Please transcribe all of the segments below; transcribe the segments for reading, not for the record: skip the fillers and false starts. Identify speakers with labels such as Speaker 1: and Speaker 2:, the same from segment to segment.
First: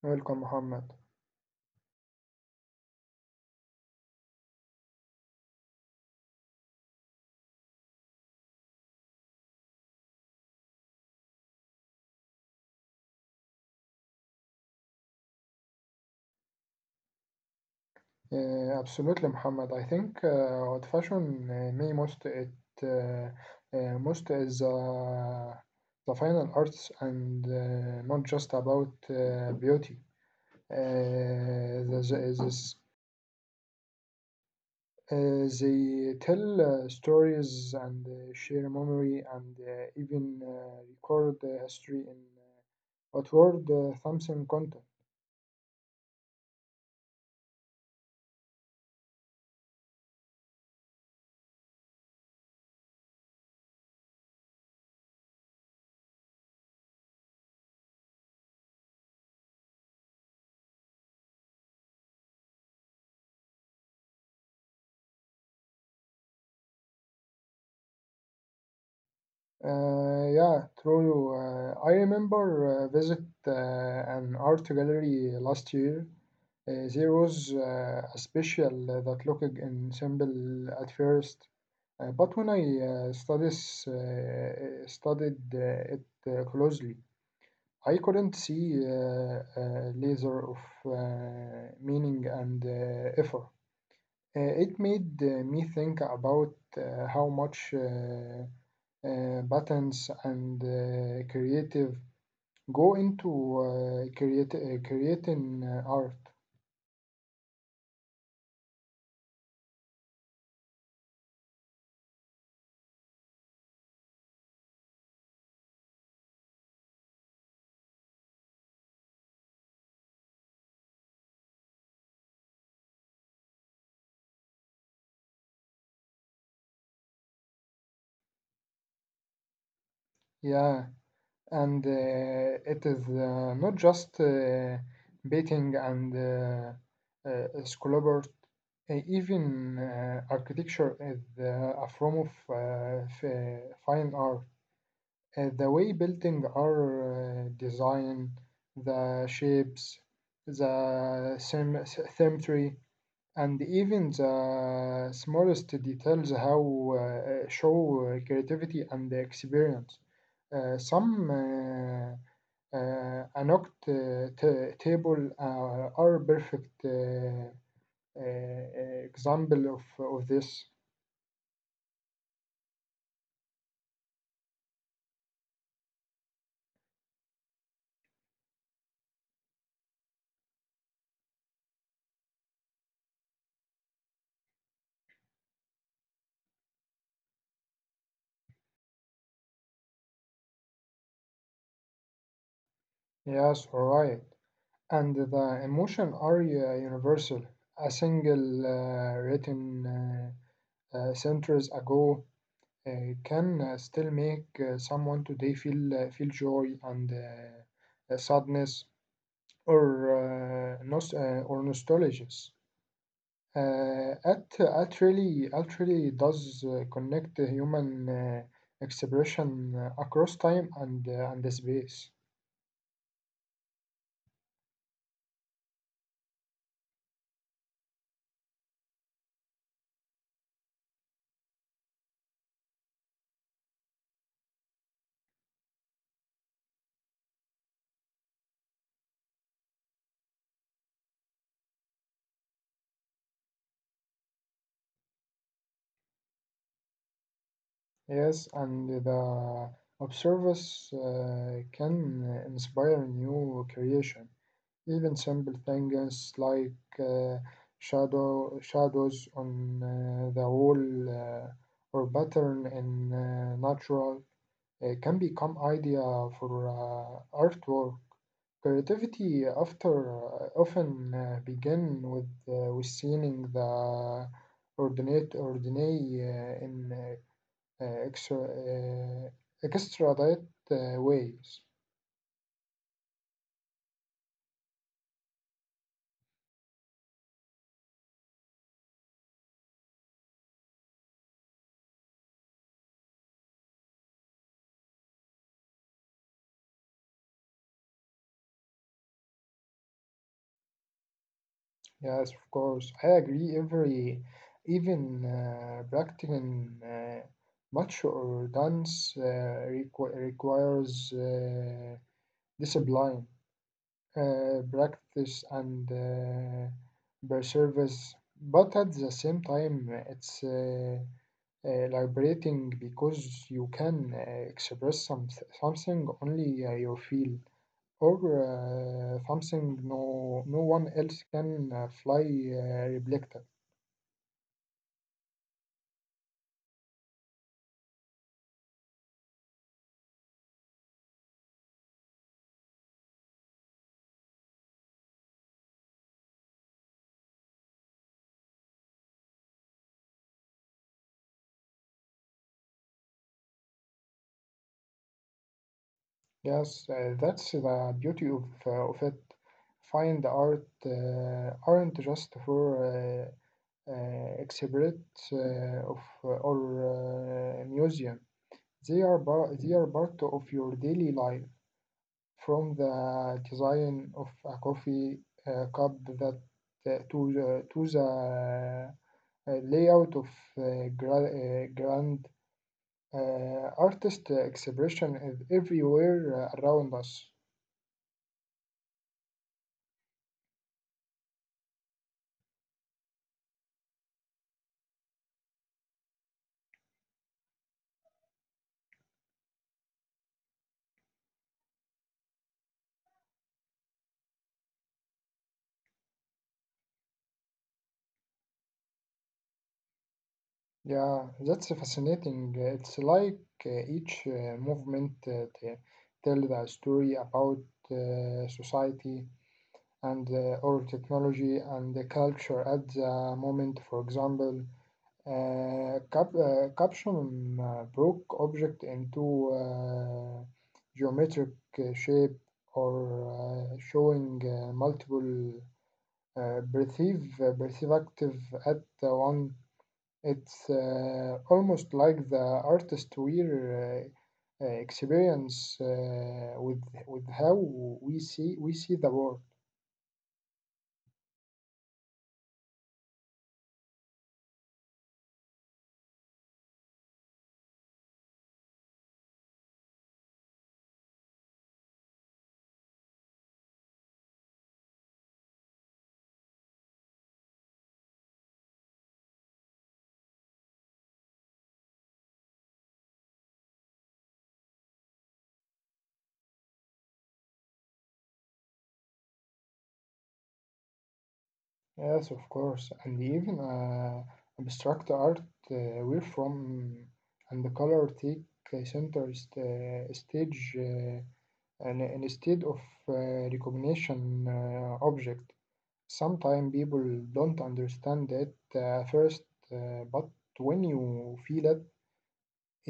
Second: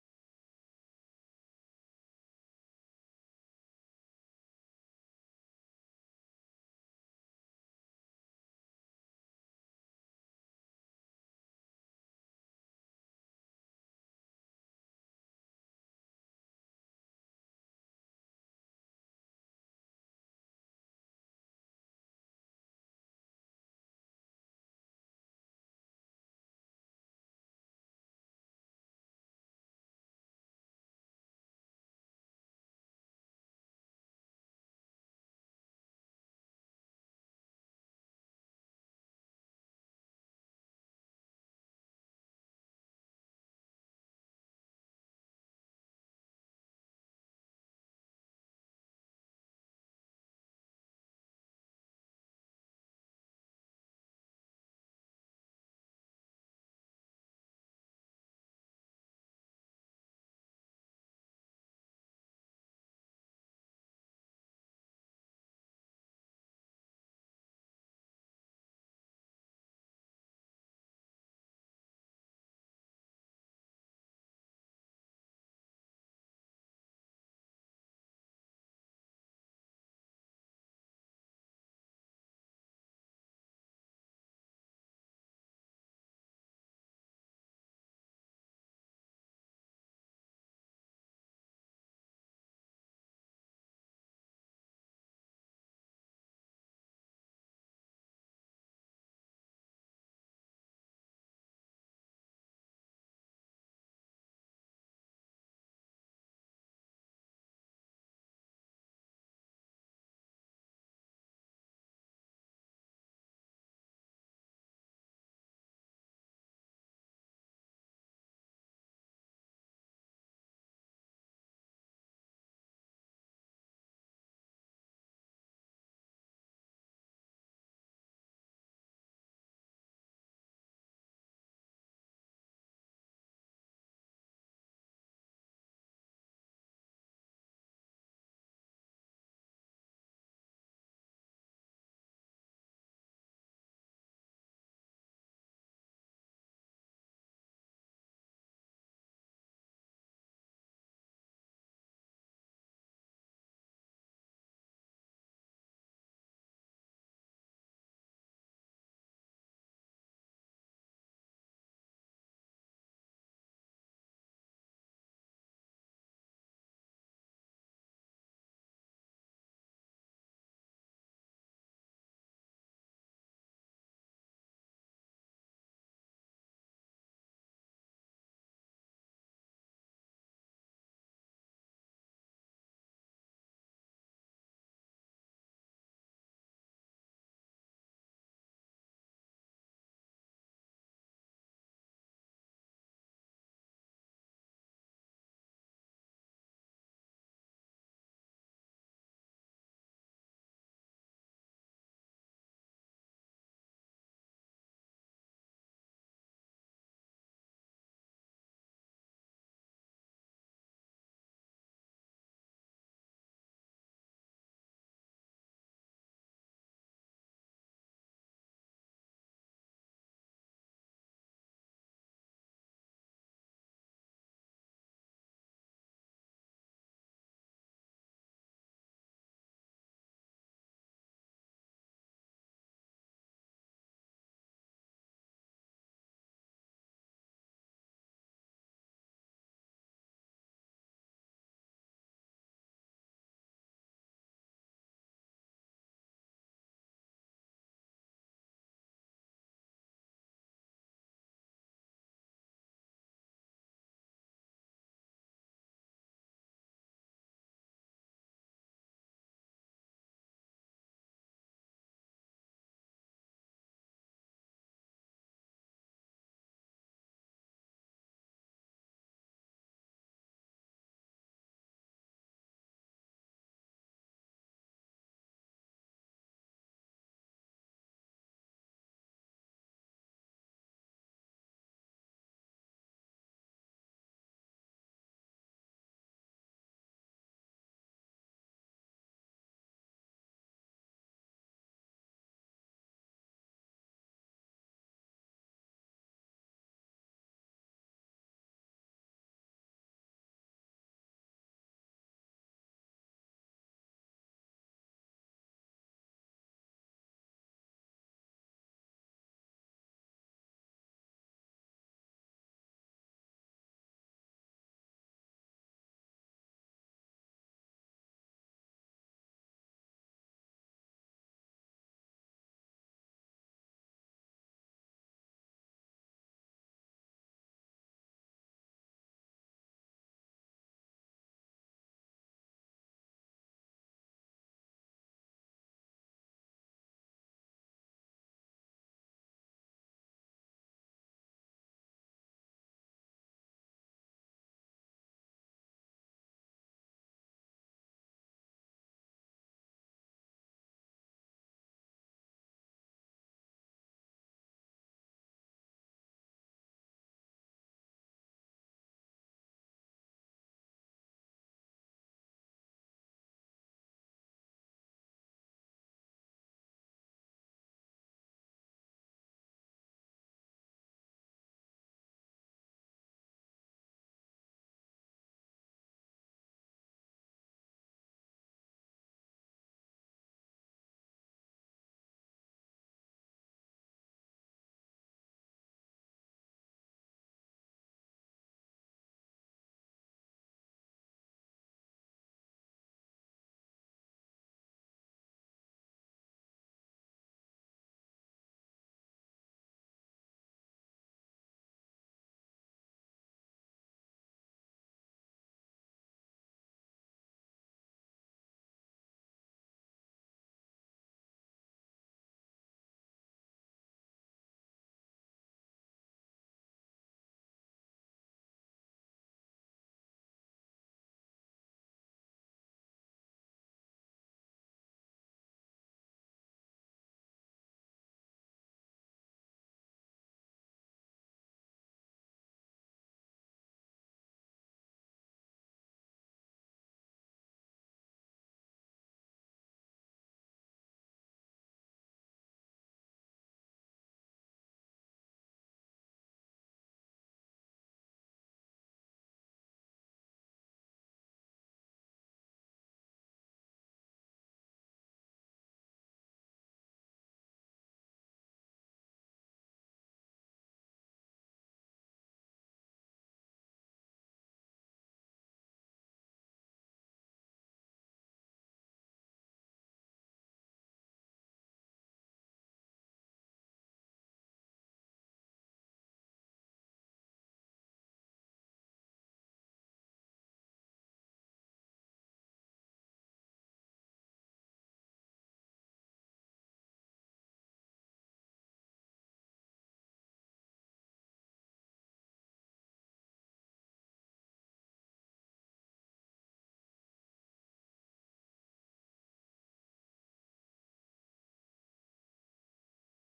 Speaker 1: Welcome, Muhammad. Absolutely, Muhammad. I think old fashion may most it uh, most is the final arts and not just about beauty. Uh, this, this, they tell stories and share memory and even record history in outward something content. Yeah, true. I remember visit an art gallery last year. There was a special that looked in simple at first, but when I studied it closely, I couldn't see laser of meaning and effort. It made me think about how much. Patterns and creative go into creating art, yeah, and it is not just painting and sculpture, even architecture is a form of fine art. The way building are design, the shapes, the sym- symmetry, and even the smallest details how show creativity and experience. Some Anok table are perfect example of this. Yes, alright. And the emotion are universal. A single written centuries ago, it can still make someone today feel joy and sadness or nostalgia. Art really does connect the human expression across time and the space. Yes, and the observers can inspire new creation. Even simple things like uh, shadows on the wall, or pattern in natural can become idea for artwork. Creativity after often begin with seeing the ordinate ordinary in uh, extra uh, extradite ways. Yes, of course. I agree. Every, even practicing much or dance requires discipline, practice, and perseverance. But at the same time, it's liberating because you can express something only you feel or something no one else can fly uh, replicate. Yes, that's the beauty of it. Find art aren't just for exhibits of or museum. They are part of your daily life. From the design of a coffee cup that, to the layout of grand artist expression is everywhere around us. Yeah, that's fascinating. It's like each movement tells a story about society and or technology and the culture at the moment. For example, caption broke object into geometric shape or showing multiple perceive active at the one. It's almost like the artist we're experience with how we see the world. Yes, of course, and even abstract art, uh, where from and the color take center stage, and instead of recognition object. Sometimes people don't understand that first, but when you feel it,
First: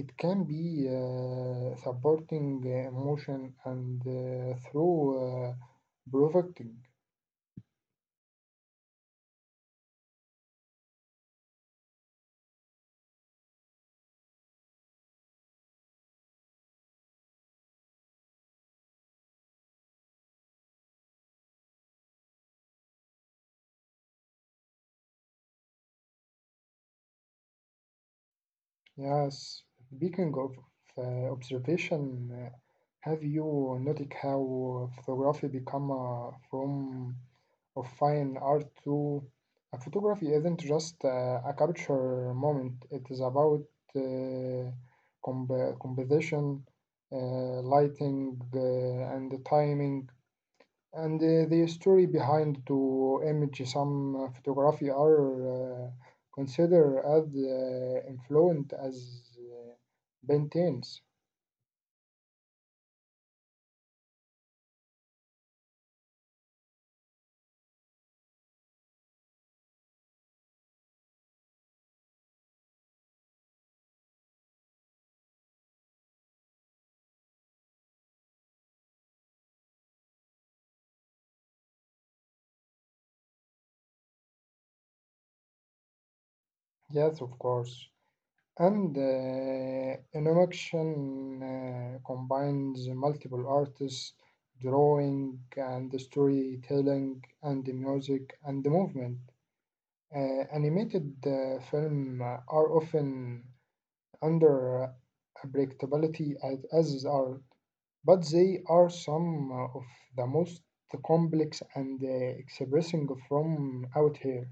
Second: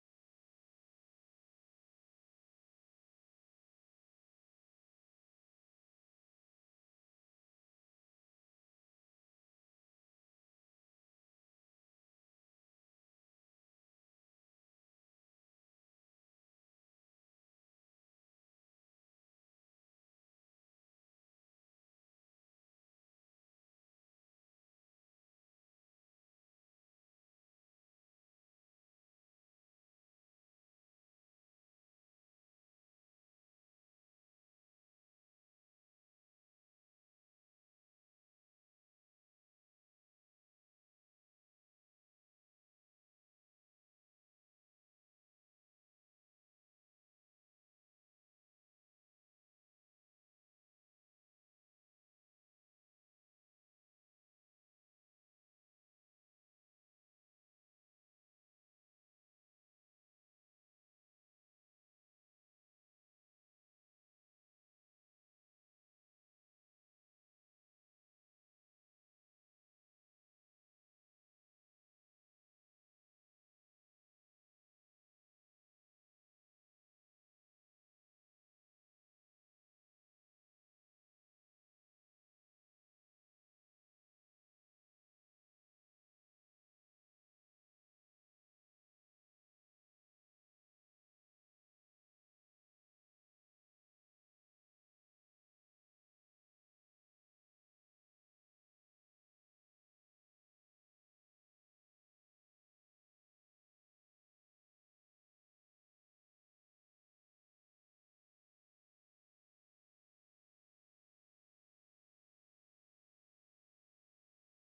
Speaker 1: it can be supporting emotion and through provoking. Yes, speaking of observation, have you noted how photography become a form of fine art to? A photography isn't just a capture moment. It is about uh, composition, uh, lighting, and the timing and the story behind to image. Some photography are considered as influent as paintings. Yes, of course. And animation combines multiple artists, drawing and storytelling and the music and the movement. Animated film are often under unpredictability as art, but they are some of the most complex and expressing from out here.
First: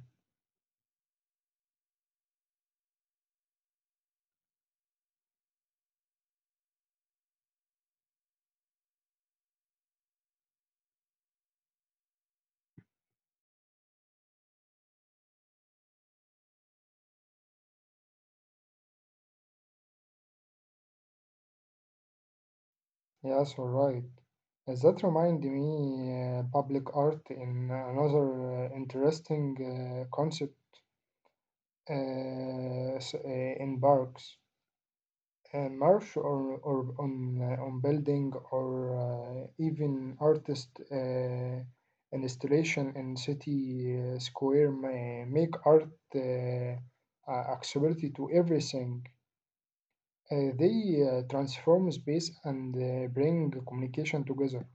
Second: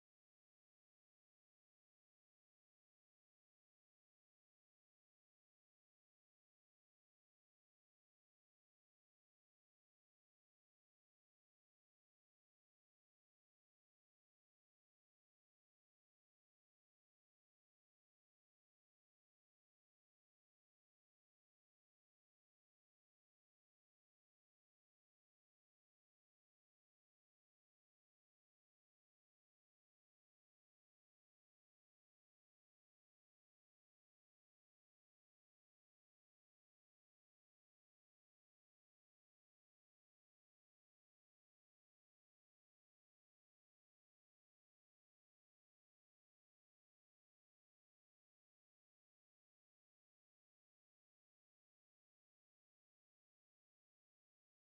Speaker 1: Yes, all right. Does that remind me public art in another interesting concept uh, s- uh, in parks. Merch or on building or even artist installation in city square may make art uh, accessibility to everything. They transform space and bring communication together.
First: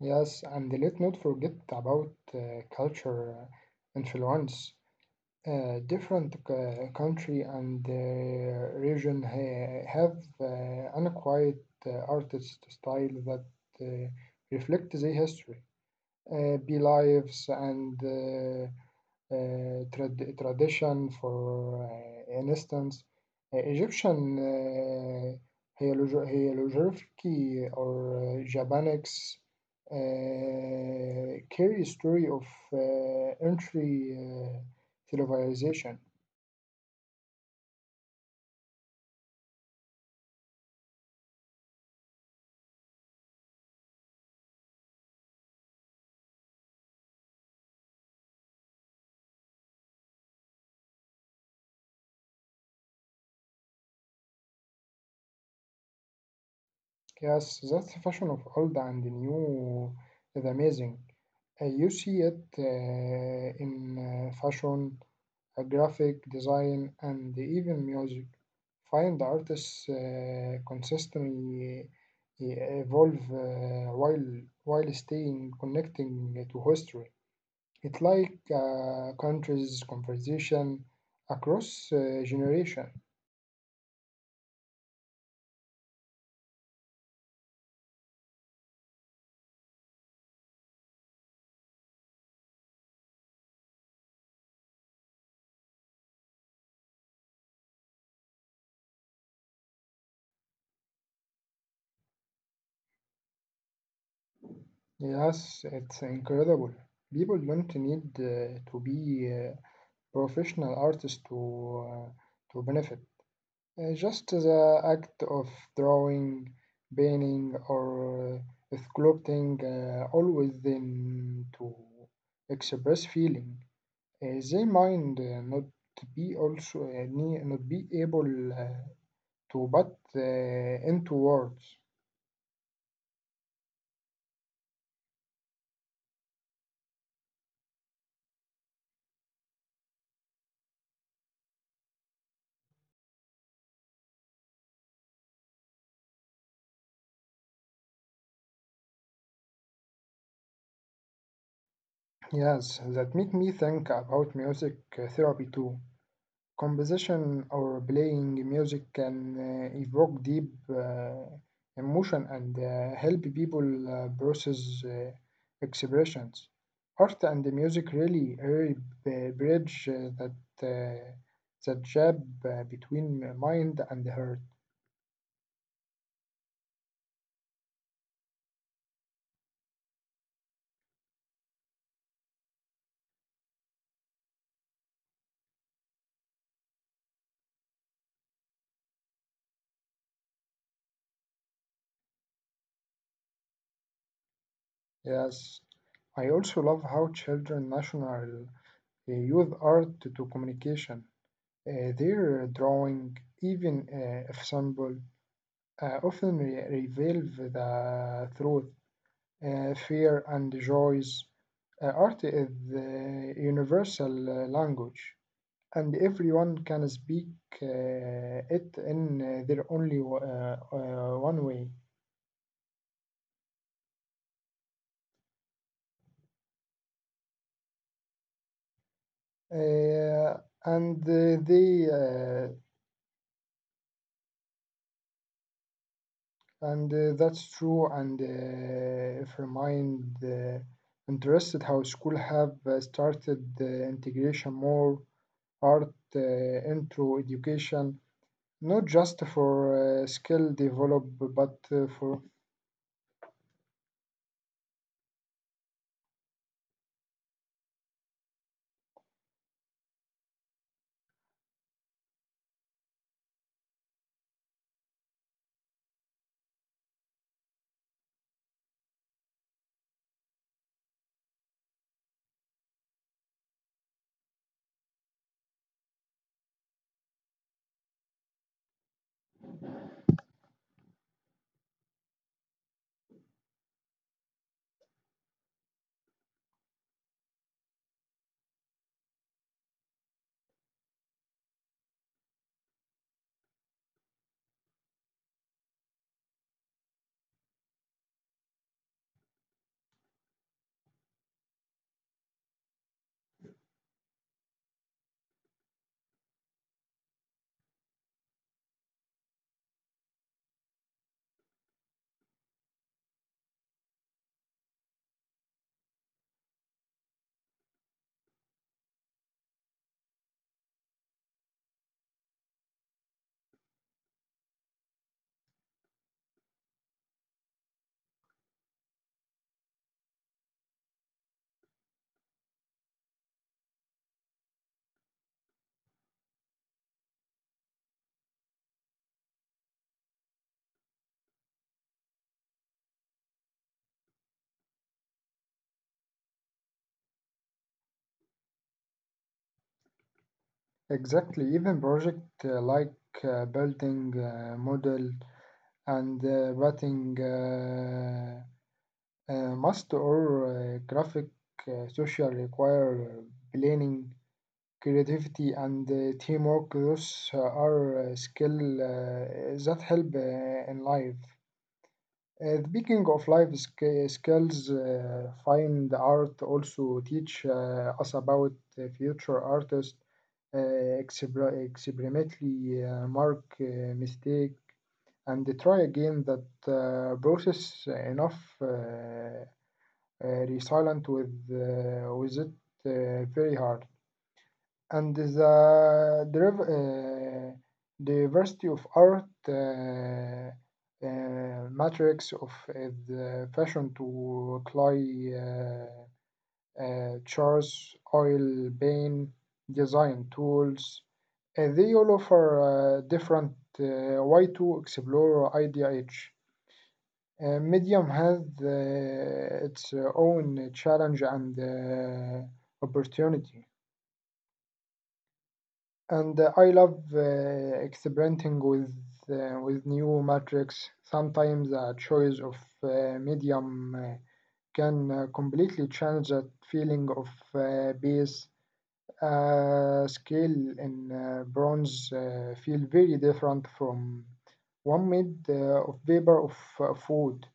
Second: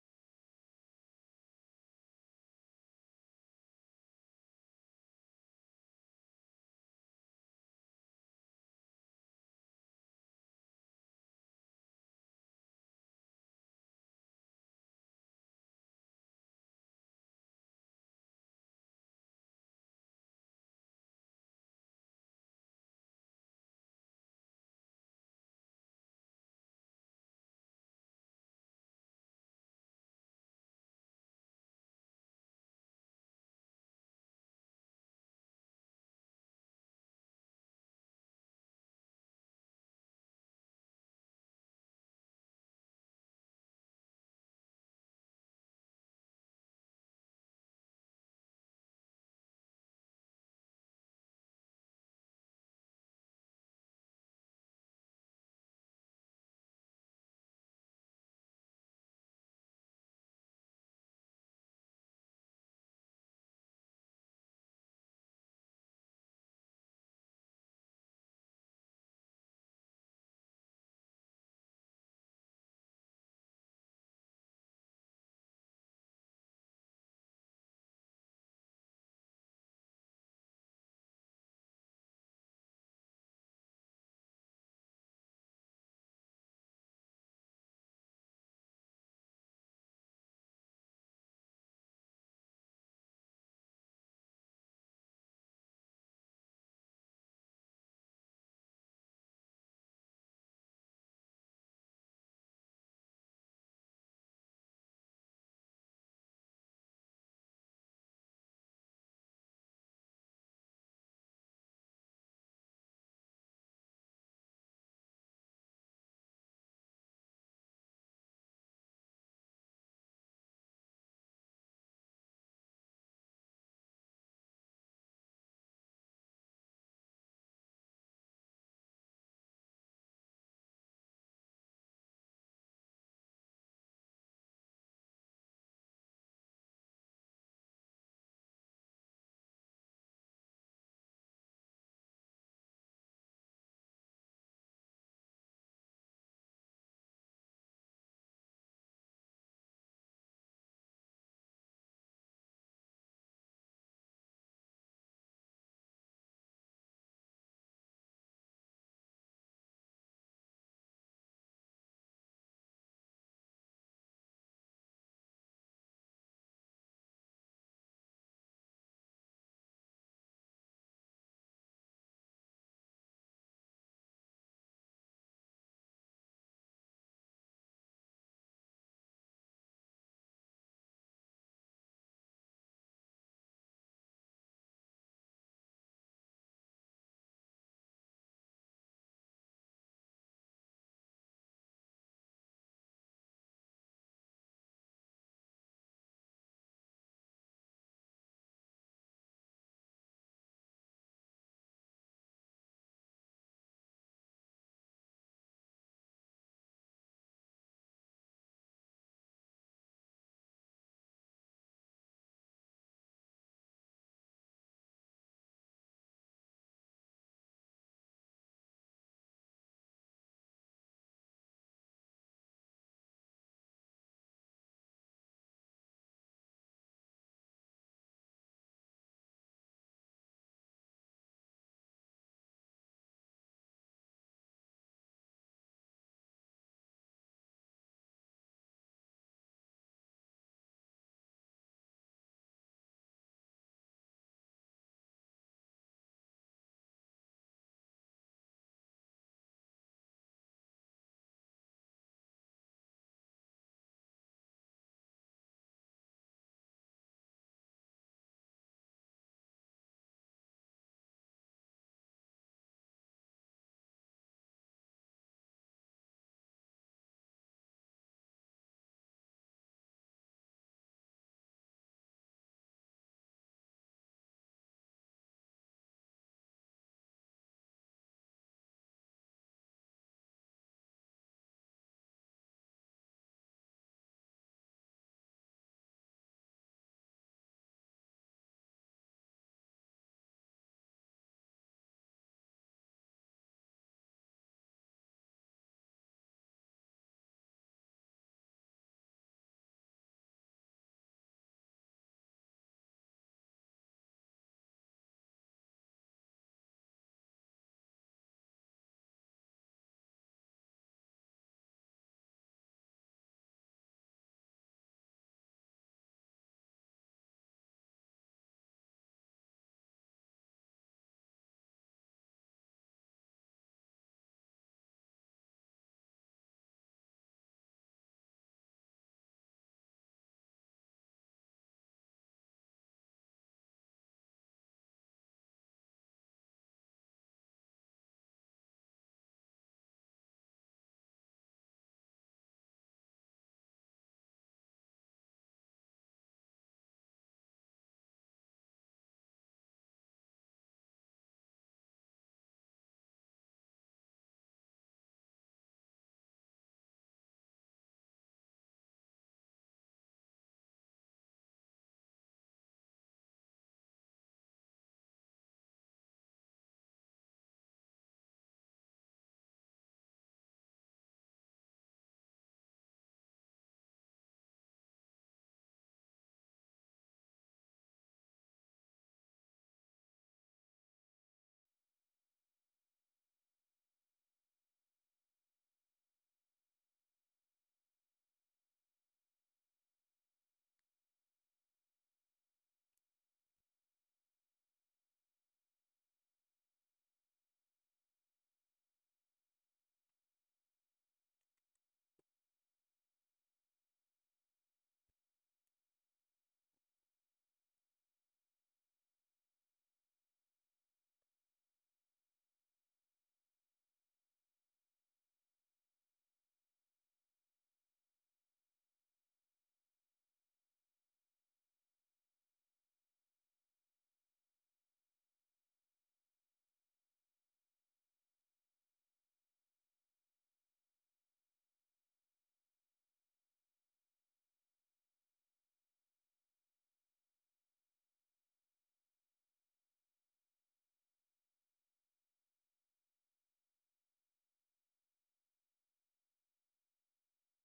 Speaker 1: Yes, and let not forget about culture influence. Different country and region have unquiet artist style that uh, reflect the history, beliefs, and tradition. For instance, Egyptian hieroglyphy or Japanese carry a story of uh, entry civilization. Yes, that's the fashion of old and new is amazing. You see it in fashion, graphic design, and even music. Find artists consistently evolve while staying connecting to history. It's like countries' conversation across generation. Yes, it's incredible. People don't need to be professional artists uh, to benefit. Just the act of drawing, painting, or sculpting always them to express feeling. They mind not be also not be able to put into words. Yes, that make me think about music therapy too. Composition or playing music can evoke deep emotion and help people process expressions. Art and music really, really bridge uh, that gap between mind and heart. Yes, I also love how children national use art to communication. Their drawing, even if simple, often reveal the truth, fear, and joys. Art is the universal language, and everyone can speak uh, it in their only one way. Uh, and they, and That's true. And if remind interested how school have started integration more art into education not just for skill develop but for exactly even project like building model and writing must or graphic social require planning creativity and teamwork. Those are skill that help in life. Speaking of life skills, fine art also teach us about the future artists, experimentally mark mistake and try again. That process enough resilient with it very hard, and the diversity of art, matrix of the fashion to clay, chars, oil, paint, design tools. They all offer different way to explore IDH. Medium has its own challenge and opportunity. And I love experimenting with new metrics. Sometimes a choice of medium can completely change that feeling of bass. Scale in bronze feel very different from one made of paper of food,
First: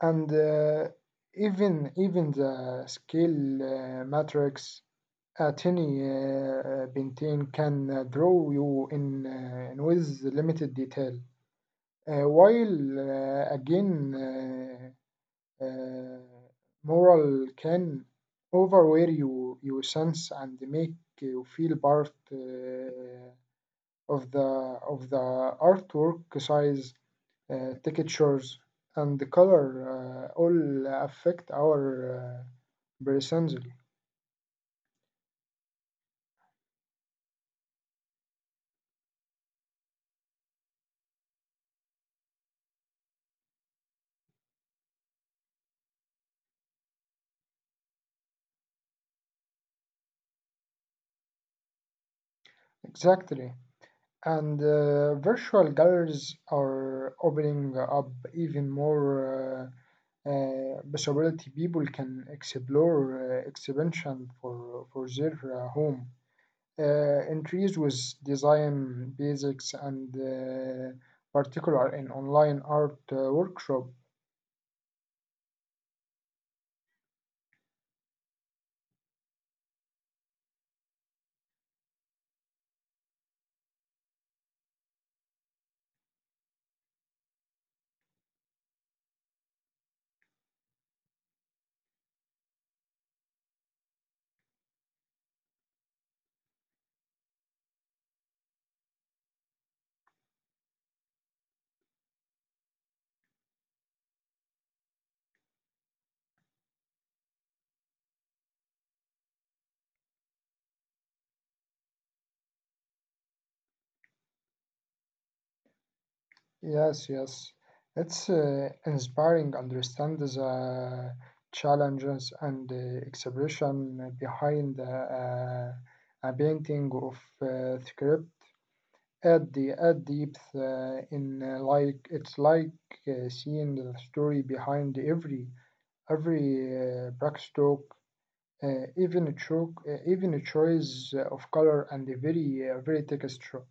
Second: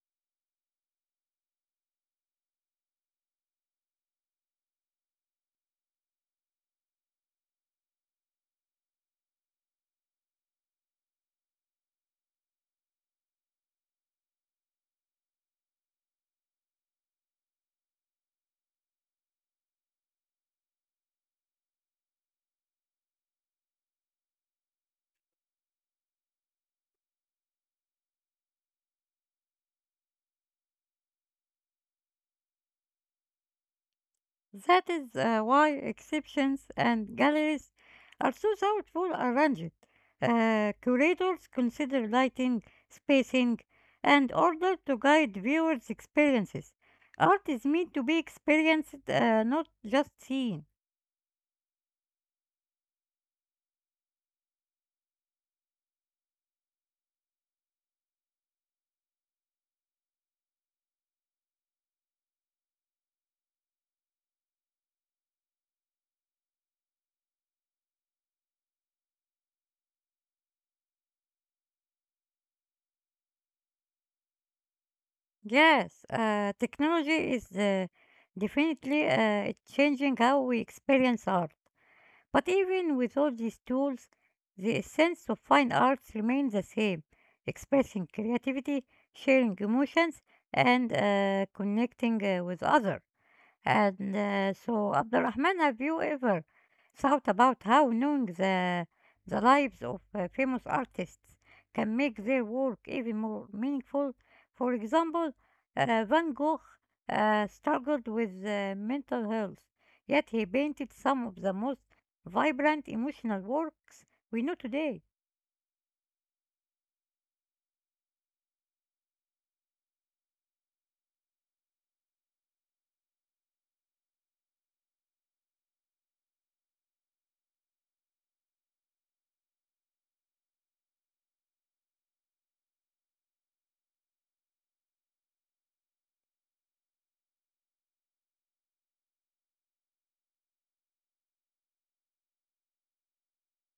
Speaker 1: and even the scale matrix أعطني آه، بنتين can draw you in with limited detail while again uh, uh, moral can overwear you your sense and make you feel part of the of the artwork size, textures and the color all affect our personality.
Speaker 2: That is why exhibitions and galleries are so thoughtful arranged. Curators consider lighting, spacing, and order to guide viewers' experiences. Art is meant to be experienced, not just seen.
Speaker 1: Exactly. And virtual galleries are opening up even more possibility. People can explore expansion for their home. Entries with design basics and particular in online art workshop.
Speaker 2: Yes, technology is definitely changing how we experience art. But even with all these tools, the essence of fine arts remains the same, expressing creativity, sharing emotions, and connecting with others. And so, Abdurrahman, have you ever thought about how knowing the lives of famous artists can make their work even more meaningful? For example, Van Gogh struggled with mental health, yet he painted some of the most vibrant emotional works we know today.
Speaker 1: Yes, yes. It's inspiring understand the challenges and the expression behind a painting of script at the at depth in like it's like seeing the story behind every backstroke, even a choice of color and the very texture.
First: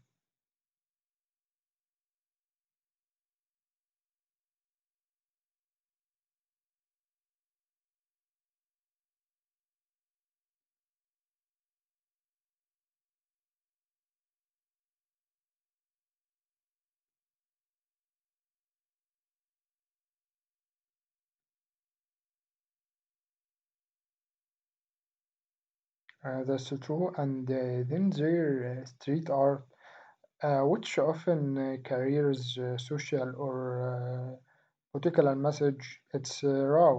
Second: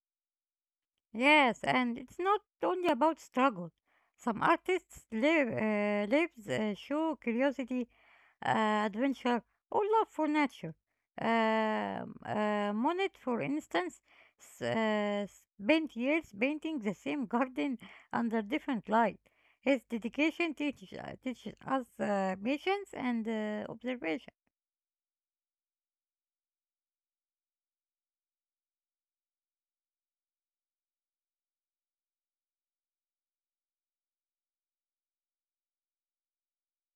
Speaker 2: Yes, and it's not only about struggle. Some artists live, lives show curiosity, adventure, or love for nature. Monet, for instance, spent years painting the same garden under different light. His dedication teaches us patience and observation.
Speaker 1: That's true, and then their street art which often carries social or political message. It's raw,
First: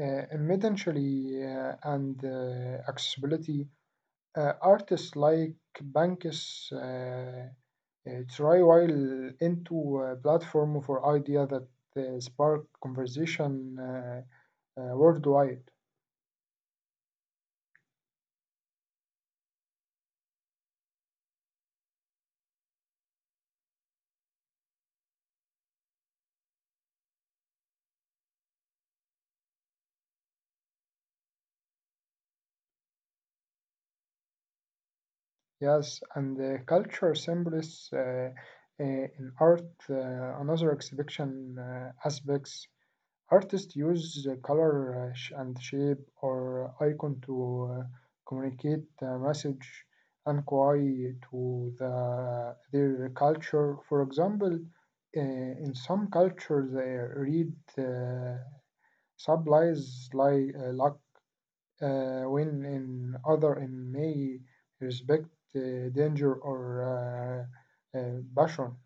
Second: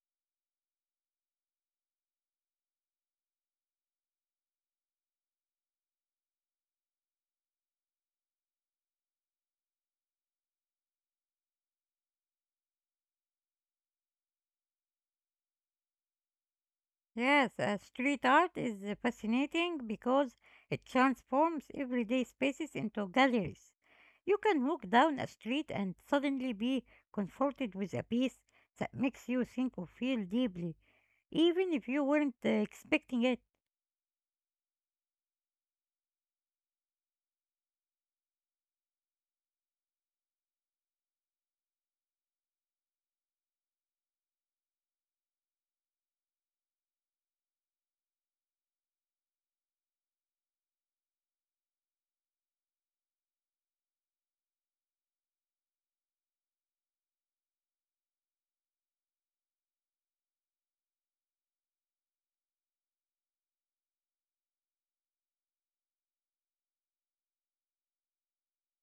Speaker 1: immediately, and accessibility. Artists like Banks try while into a platform for idea that spark conversation worldwide.
Speaker 2: Yes, street art is fascinating because it transforms everyday spaces into galleries. You can walk down a street and suddenly be confronted with a piece that makes you think or feel deeply, even if you weren't expecting it.
Speaker 1: Yes, and the culture symbols in art, another exhibition aspects. Artists use color and shape or icon to communicate a message and query to their culture. For example, in some cultures, they read uh, supplies like luck, when in other in may respect danger or uh, uh, passion.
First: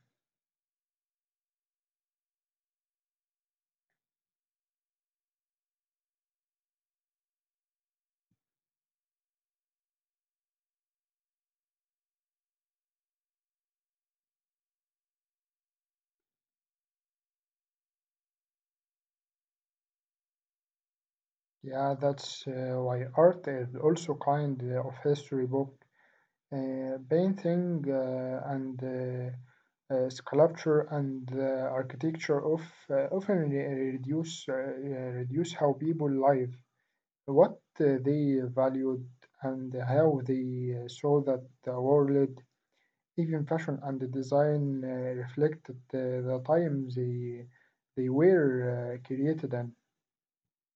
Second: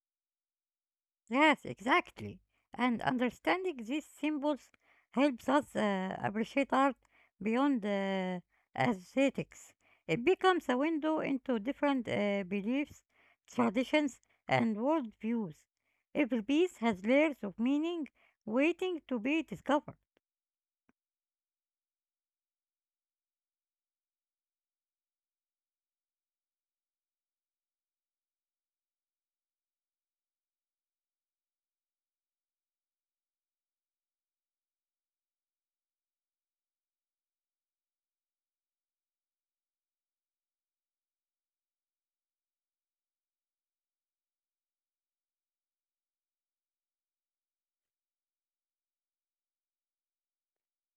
Speaker 2: Yes, exactly. And understanding these symbols helps us appreciate art beyond aesthetics. It becomes a window into different beliefs, traditions, and worldviews. Every piece has layers of meaning waiting to be discovered.
Speaker 1: Yeah, that's why art is also kind of history book. Painting and sculpture and architecture of, often reduce how people live, what they valued, and how they saw that the world, even fashion and the design reflected the time they were created in.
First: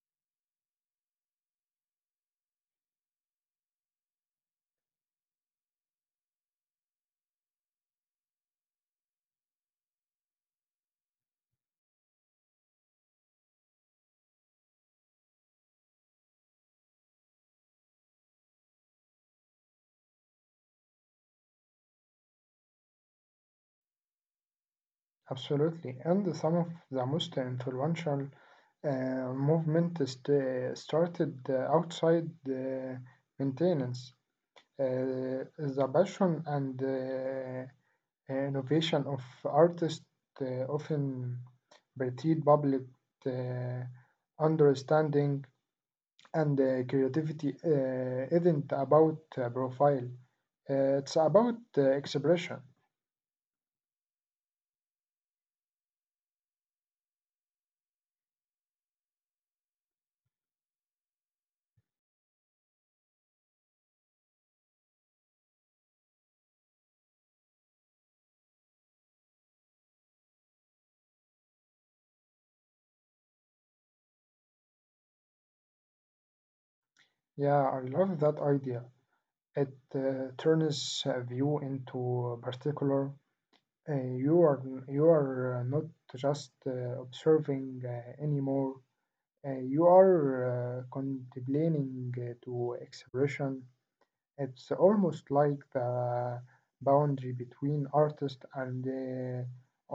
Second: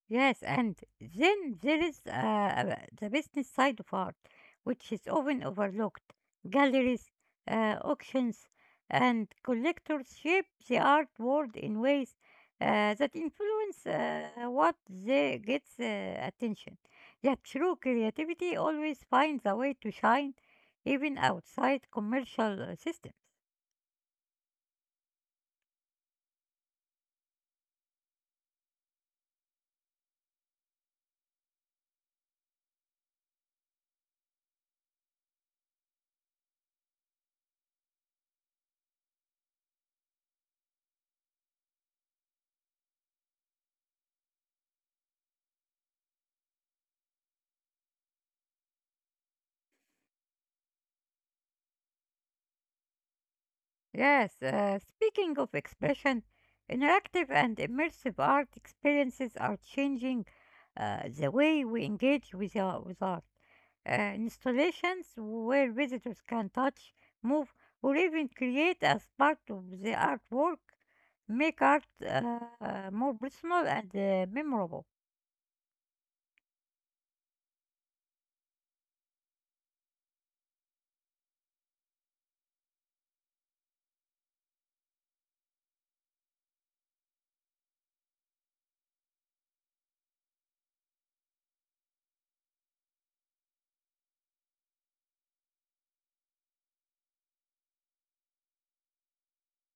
Speaker 2: Yes, and then there is the business side of art, which is often overlooked. Galleries, auctions, and collectors shape the art world in ways that influence what they gets attention. Yet true creativity always finds a way to shine, even outside commercial systems.
Speaker 1: Absolutely. And some of the most influential movement started outside maintenance. The passion and innovation of artists often perceived public uh, understanding and creativity isn't about profile. It's about expression.
Speaker 2: Yes, speaking of expression, interactive and immersive art experiences are changing the way we engage with art. Installations where visitors can touch, move, or even create as part of the artwork make art more personal and memorable.
Speaker 1: Yeah, I love that idea. It turns a view into a particular. Uh, you are you are not just observing anymore. You are contemplating to expression. It's almost like the boundary between artist and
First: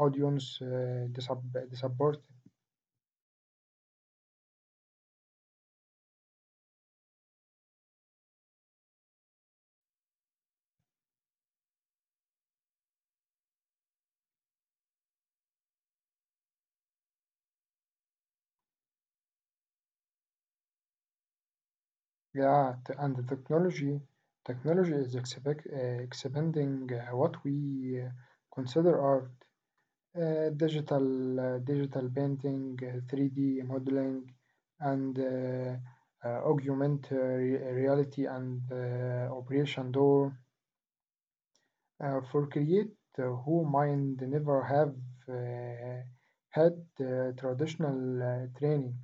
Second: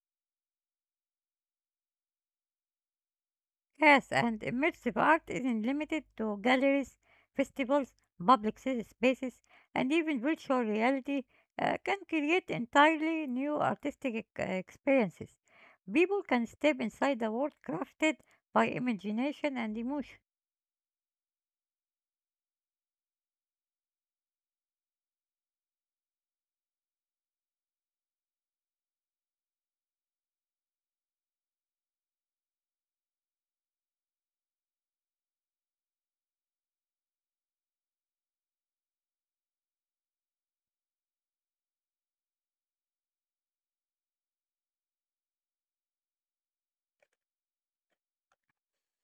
Speaker 1: audience support.
Speaker 2: Yes, and immersive art isn't limited to galleries, festivals, public city spaces, and even virtual reality can create entirely new artistic experiences. People can step inside a world crafted by imagination and emotion.
Speaker 1: Yeah, and the technology is expanding what we consider art. Digital painting, 3D modeling, and augmented reality and Operation Door for create who mind never have uh, had traditional training.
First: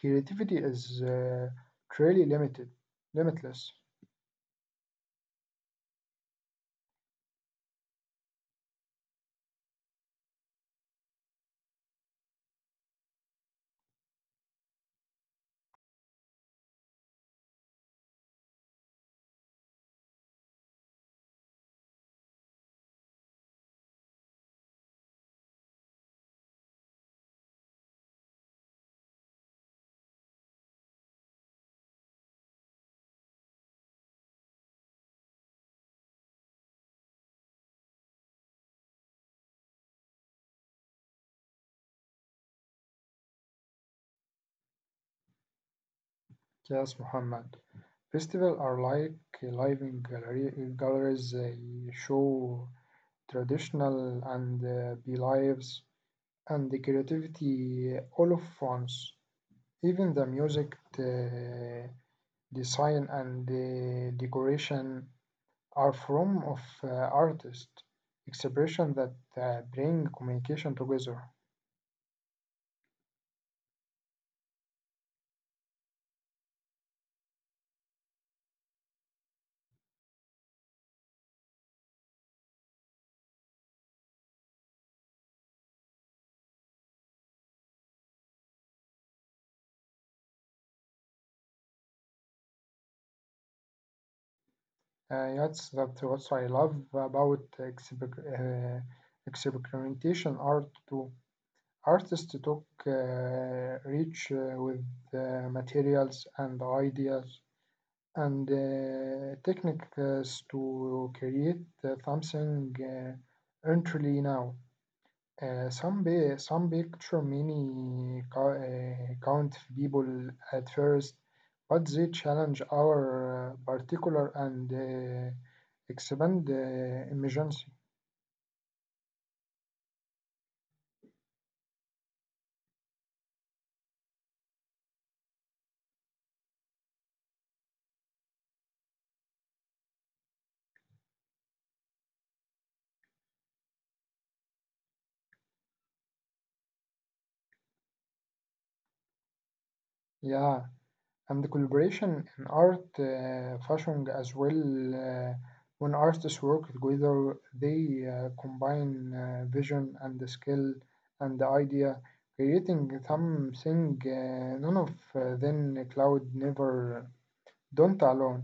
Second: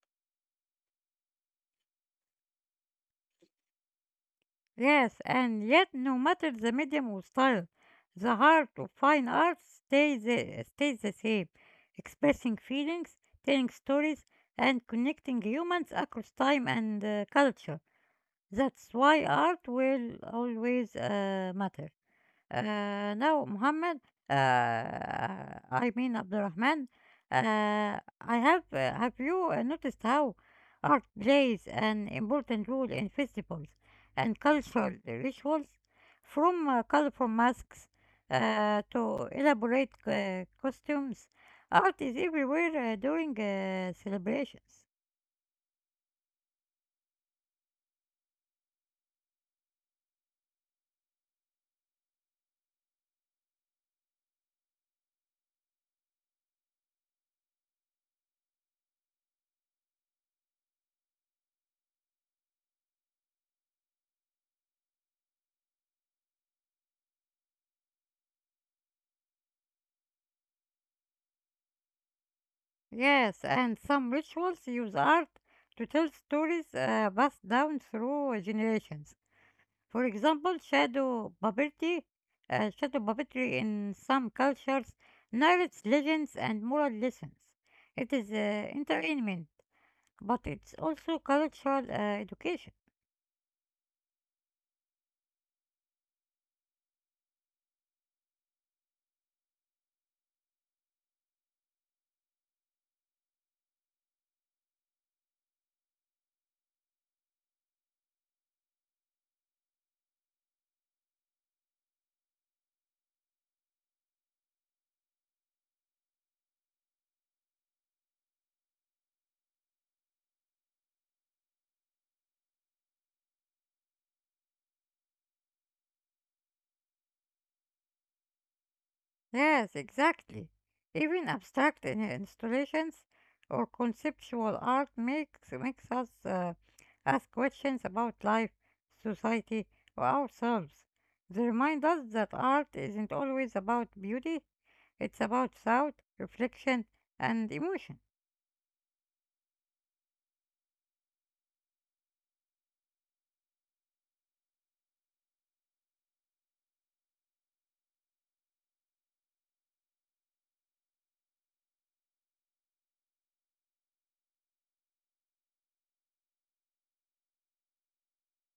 Speaker 1: Creativity is truly limitless.
Speaker 2: Yes, and yet, no matter the medium or style, the heart of fine art stays the same, expressing feelings, telling stories, and connecting humans across time and culture. That's why art will always matter. Uh, Now, Muhammad, uh, I mean Abdurrahman, I have you noticed how art plays an important role in festivals and cultural rituals, from colorful masks to elaborate costumes. Art is everywhere during celebrations.
Speaker 1: Yes, Muhammad. Festivals are like living galleries. They show traditional and the beliefs and the creativity all of France. Even the music, the design, and the decoration are form of artist expression that bring communication together.
Speaker 2: Yes, and some rituals use art to tell stories passed down through generations. For example, shadow puppetry in some cultures narrates legends and moral lessons. It is entertainment, but it's also cultural education.
Speaker 1: That's what I love about experimentation art too. Artists took reach with materials and ideas and techniques to create something entirely now. Some picture many count people at first, but they challenge our particular and expand emergency.
Speaker 2: Yes, exactly. Even abstract installations or conceptual art makes us ask questions about life, society, or ourselves. They remind us that art isn't always about beauty; it's about thought, reflection, and emotion.
Speaker 1: Yeah. And the collaboration in art fashion as well. uh, when artists work together they combine vision and the skill and the idea, creating something none of them cloud never don't alone.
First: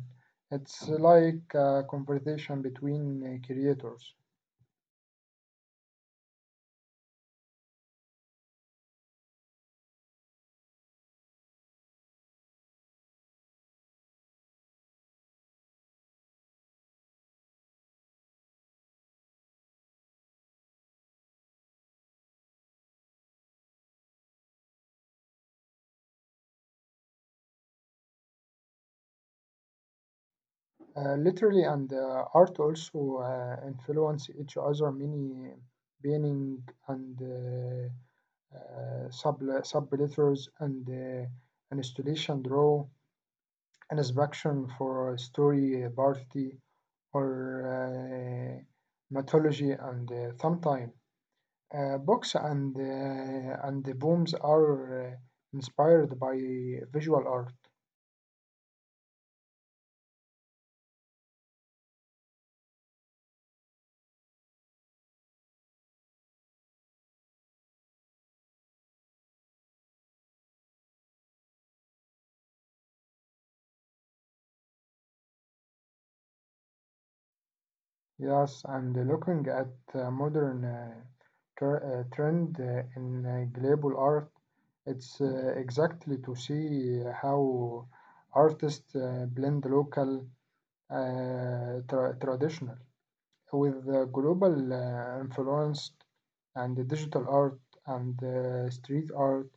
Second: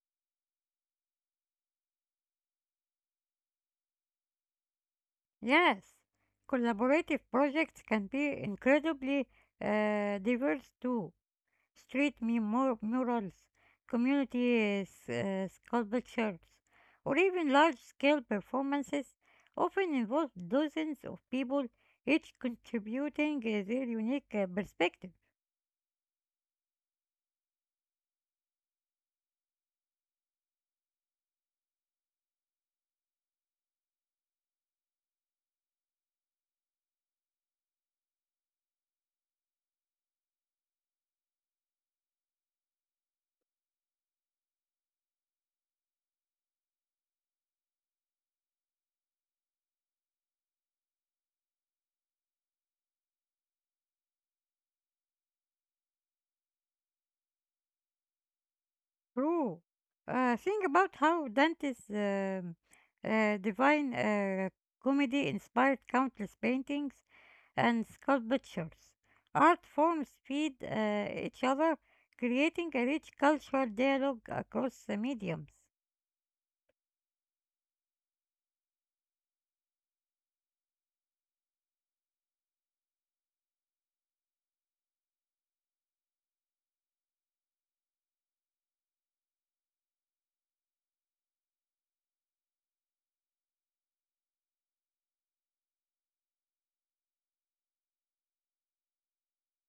Speaker 1: It's like a conversation between creators.
Speaker 2: Yes, collaborative projects can be incredibly diverse too. Street murals, community sculptures, or even large scale performances often involve dozens of people, each contributing their unique perspective.
Speaker 1: Literally, and art also influence each other. Many painting and uh, sub subletters and installation row, an inspection for story party or uh, mythology and sometime books and the booms are inspired by visual art.
Speaker 2: True. Think about how Dante's divine comedy inspired countless paintings and sculptures. Art forms feed each other, creating a rich cultural dialogue across the mediums.
Speaker 1: Yes, and looking at modern trend in global art, it's exactly to see how artists blend local traditional with global influence and the digital art and street art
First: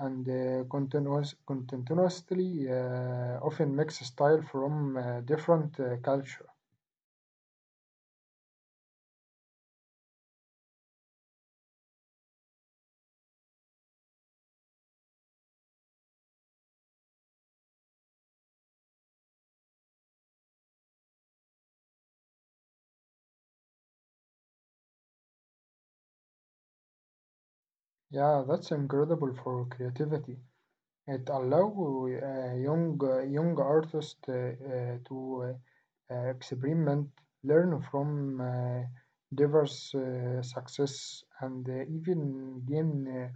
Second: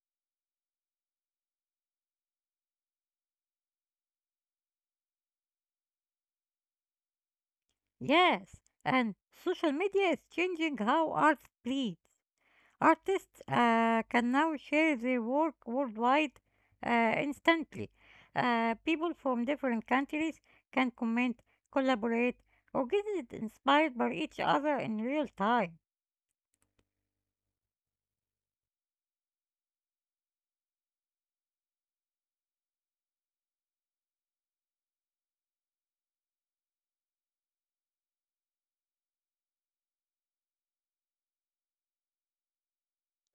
Speaker 1: and continuously often mix style from different culture.
Speaker 2: Yes, and social media is changing how art breathes. Artists can now share their work worldwide instantly. People from different countries can comment, collaborate, or get it inspired by each other in real time.
Speaker 1: Yeah, that's incredible for creativity. It allow young artists to experiment, learn from diverse success, and even gain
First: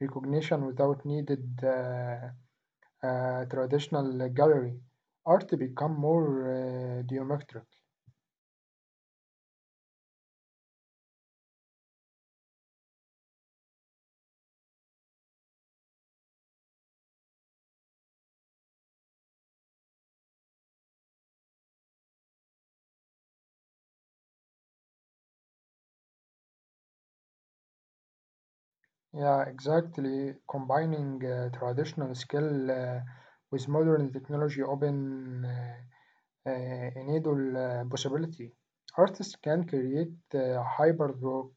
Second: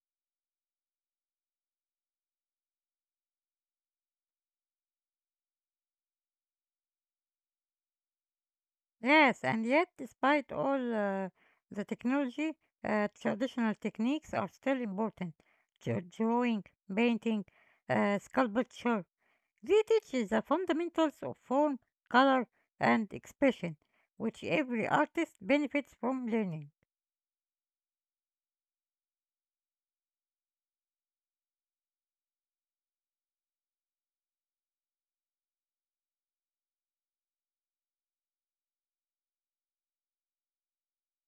Speaker 1: recognition without needed traditional gallery. Art become more geometric.
Speaker 2: Yes, and yet, despite all the technology, traditional techniques are still important. Drawing, painting, sculpture, they teach the fundamentals of form, color, and expression, which every artist benefits from learning.
Speaker 1: Yeah, exactly. Combining traditional skill with modern technology open enable possibility. Artists can create hybrid work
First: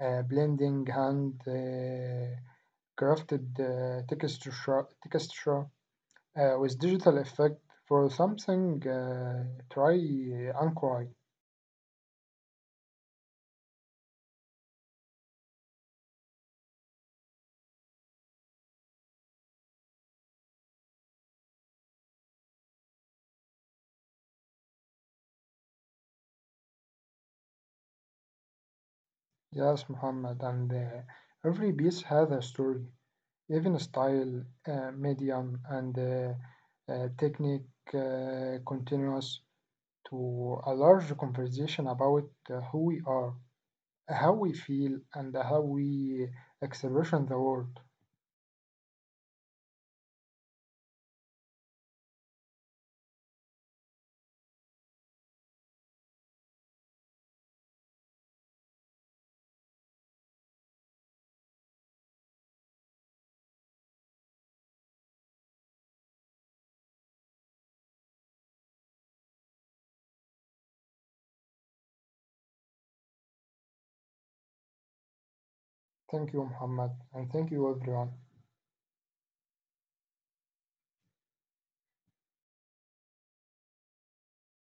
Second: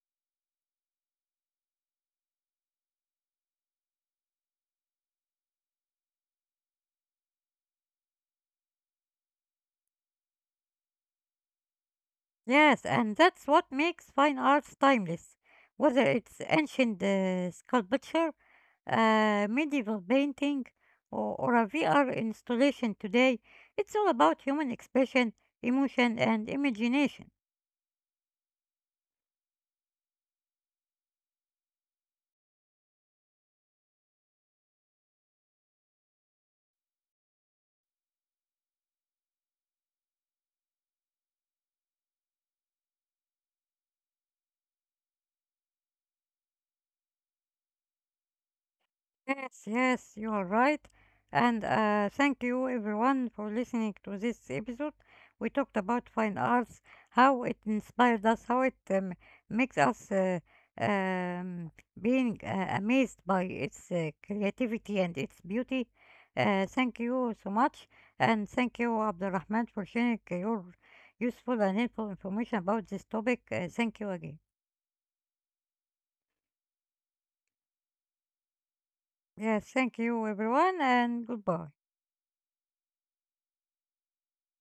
Speaker 1: blending hand crafted texture with digital effect for something try and cry.
Speaker 2: Yes, and that's what makes fine arts timeless. Whether it's ancient sculpture, a medieval painting, or a VR installation today, it's all about human expression, emotion, and imagination.
Speaker 1: Yes, Muhammad, and every piece has a story, even style, medium, and technique continues to a large conversation about who we are, how we feel, and how we expression the world.
Speaker 2: Yes, yes, you are right. And thank you everyone for listening to this episode. We talked about fine arts, how it inspired us, how it makes us um, being amazed by its creativity and its beauty. Thank you so much. And thank you, Abdurrahman, for sharing your useful and helpful information about this topic. Thank you again.
Speaker 1: Thank you, Muhammad, and thank you, everyone.
Speaker 2: Yes, thank you everyone and goodbye.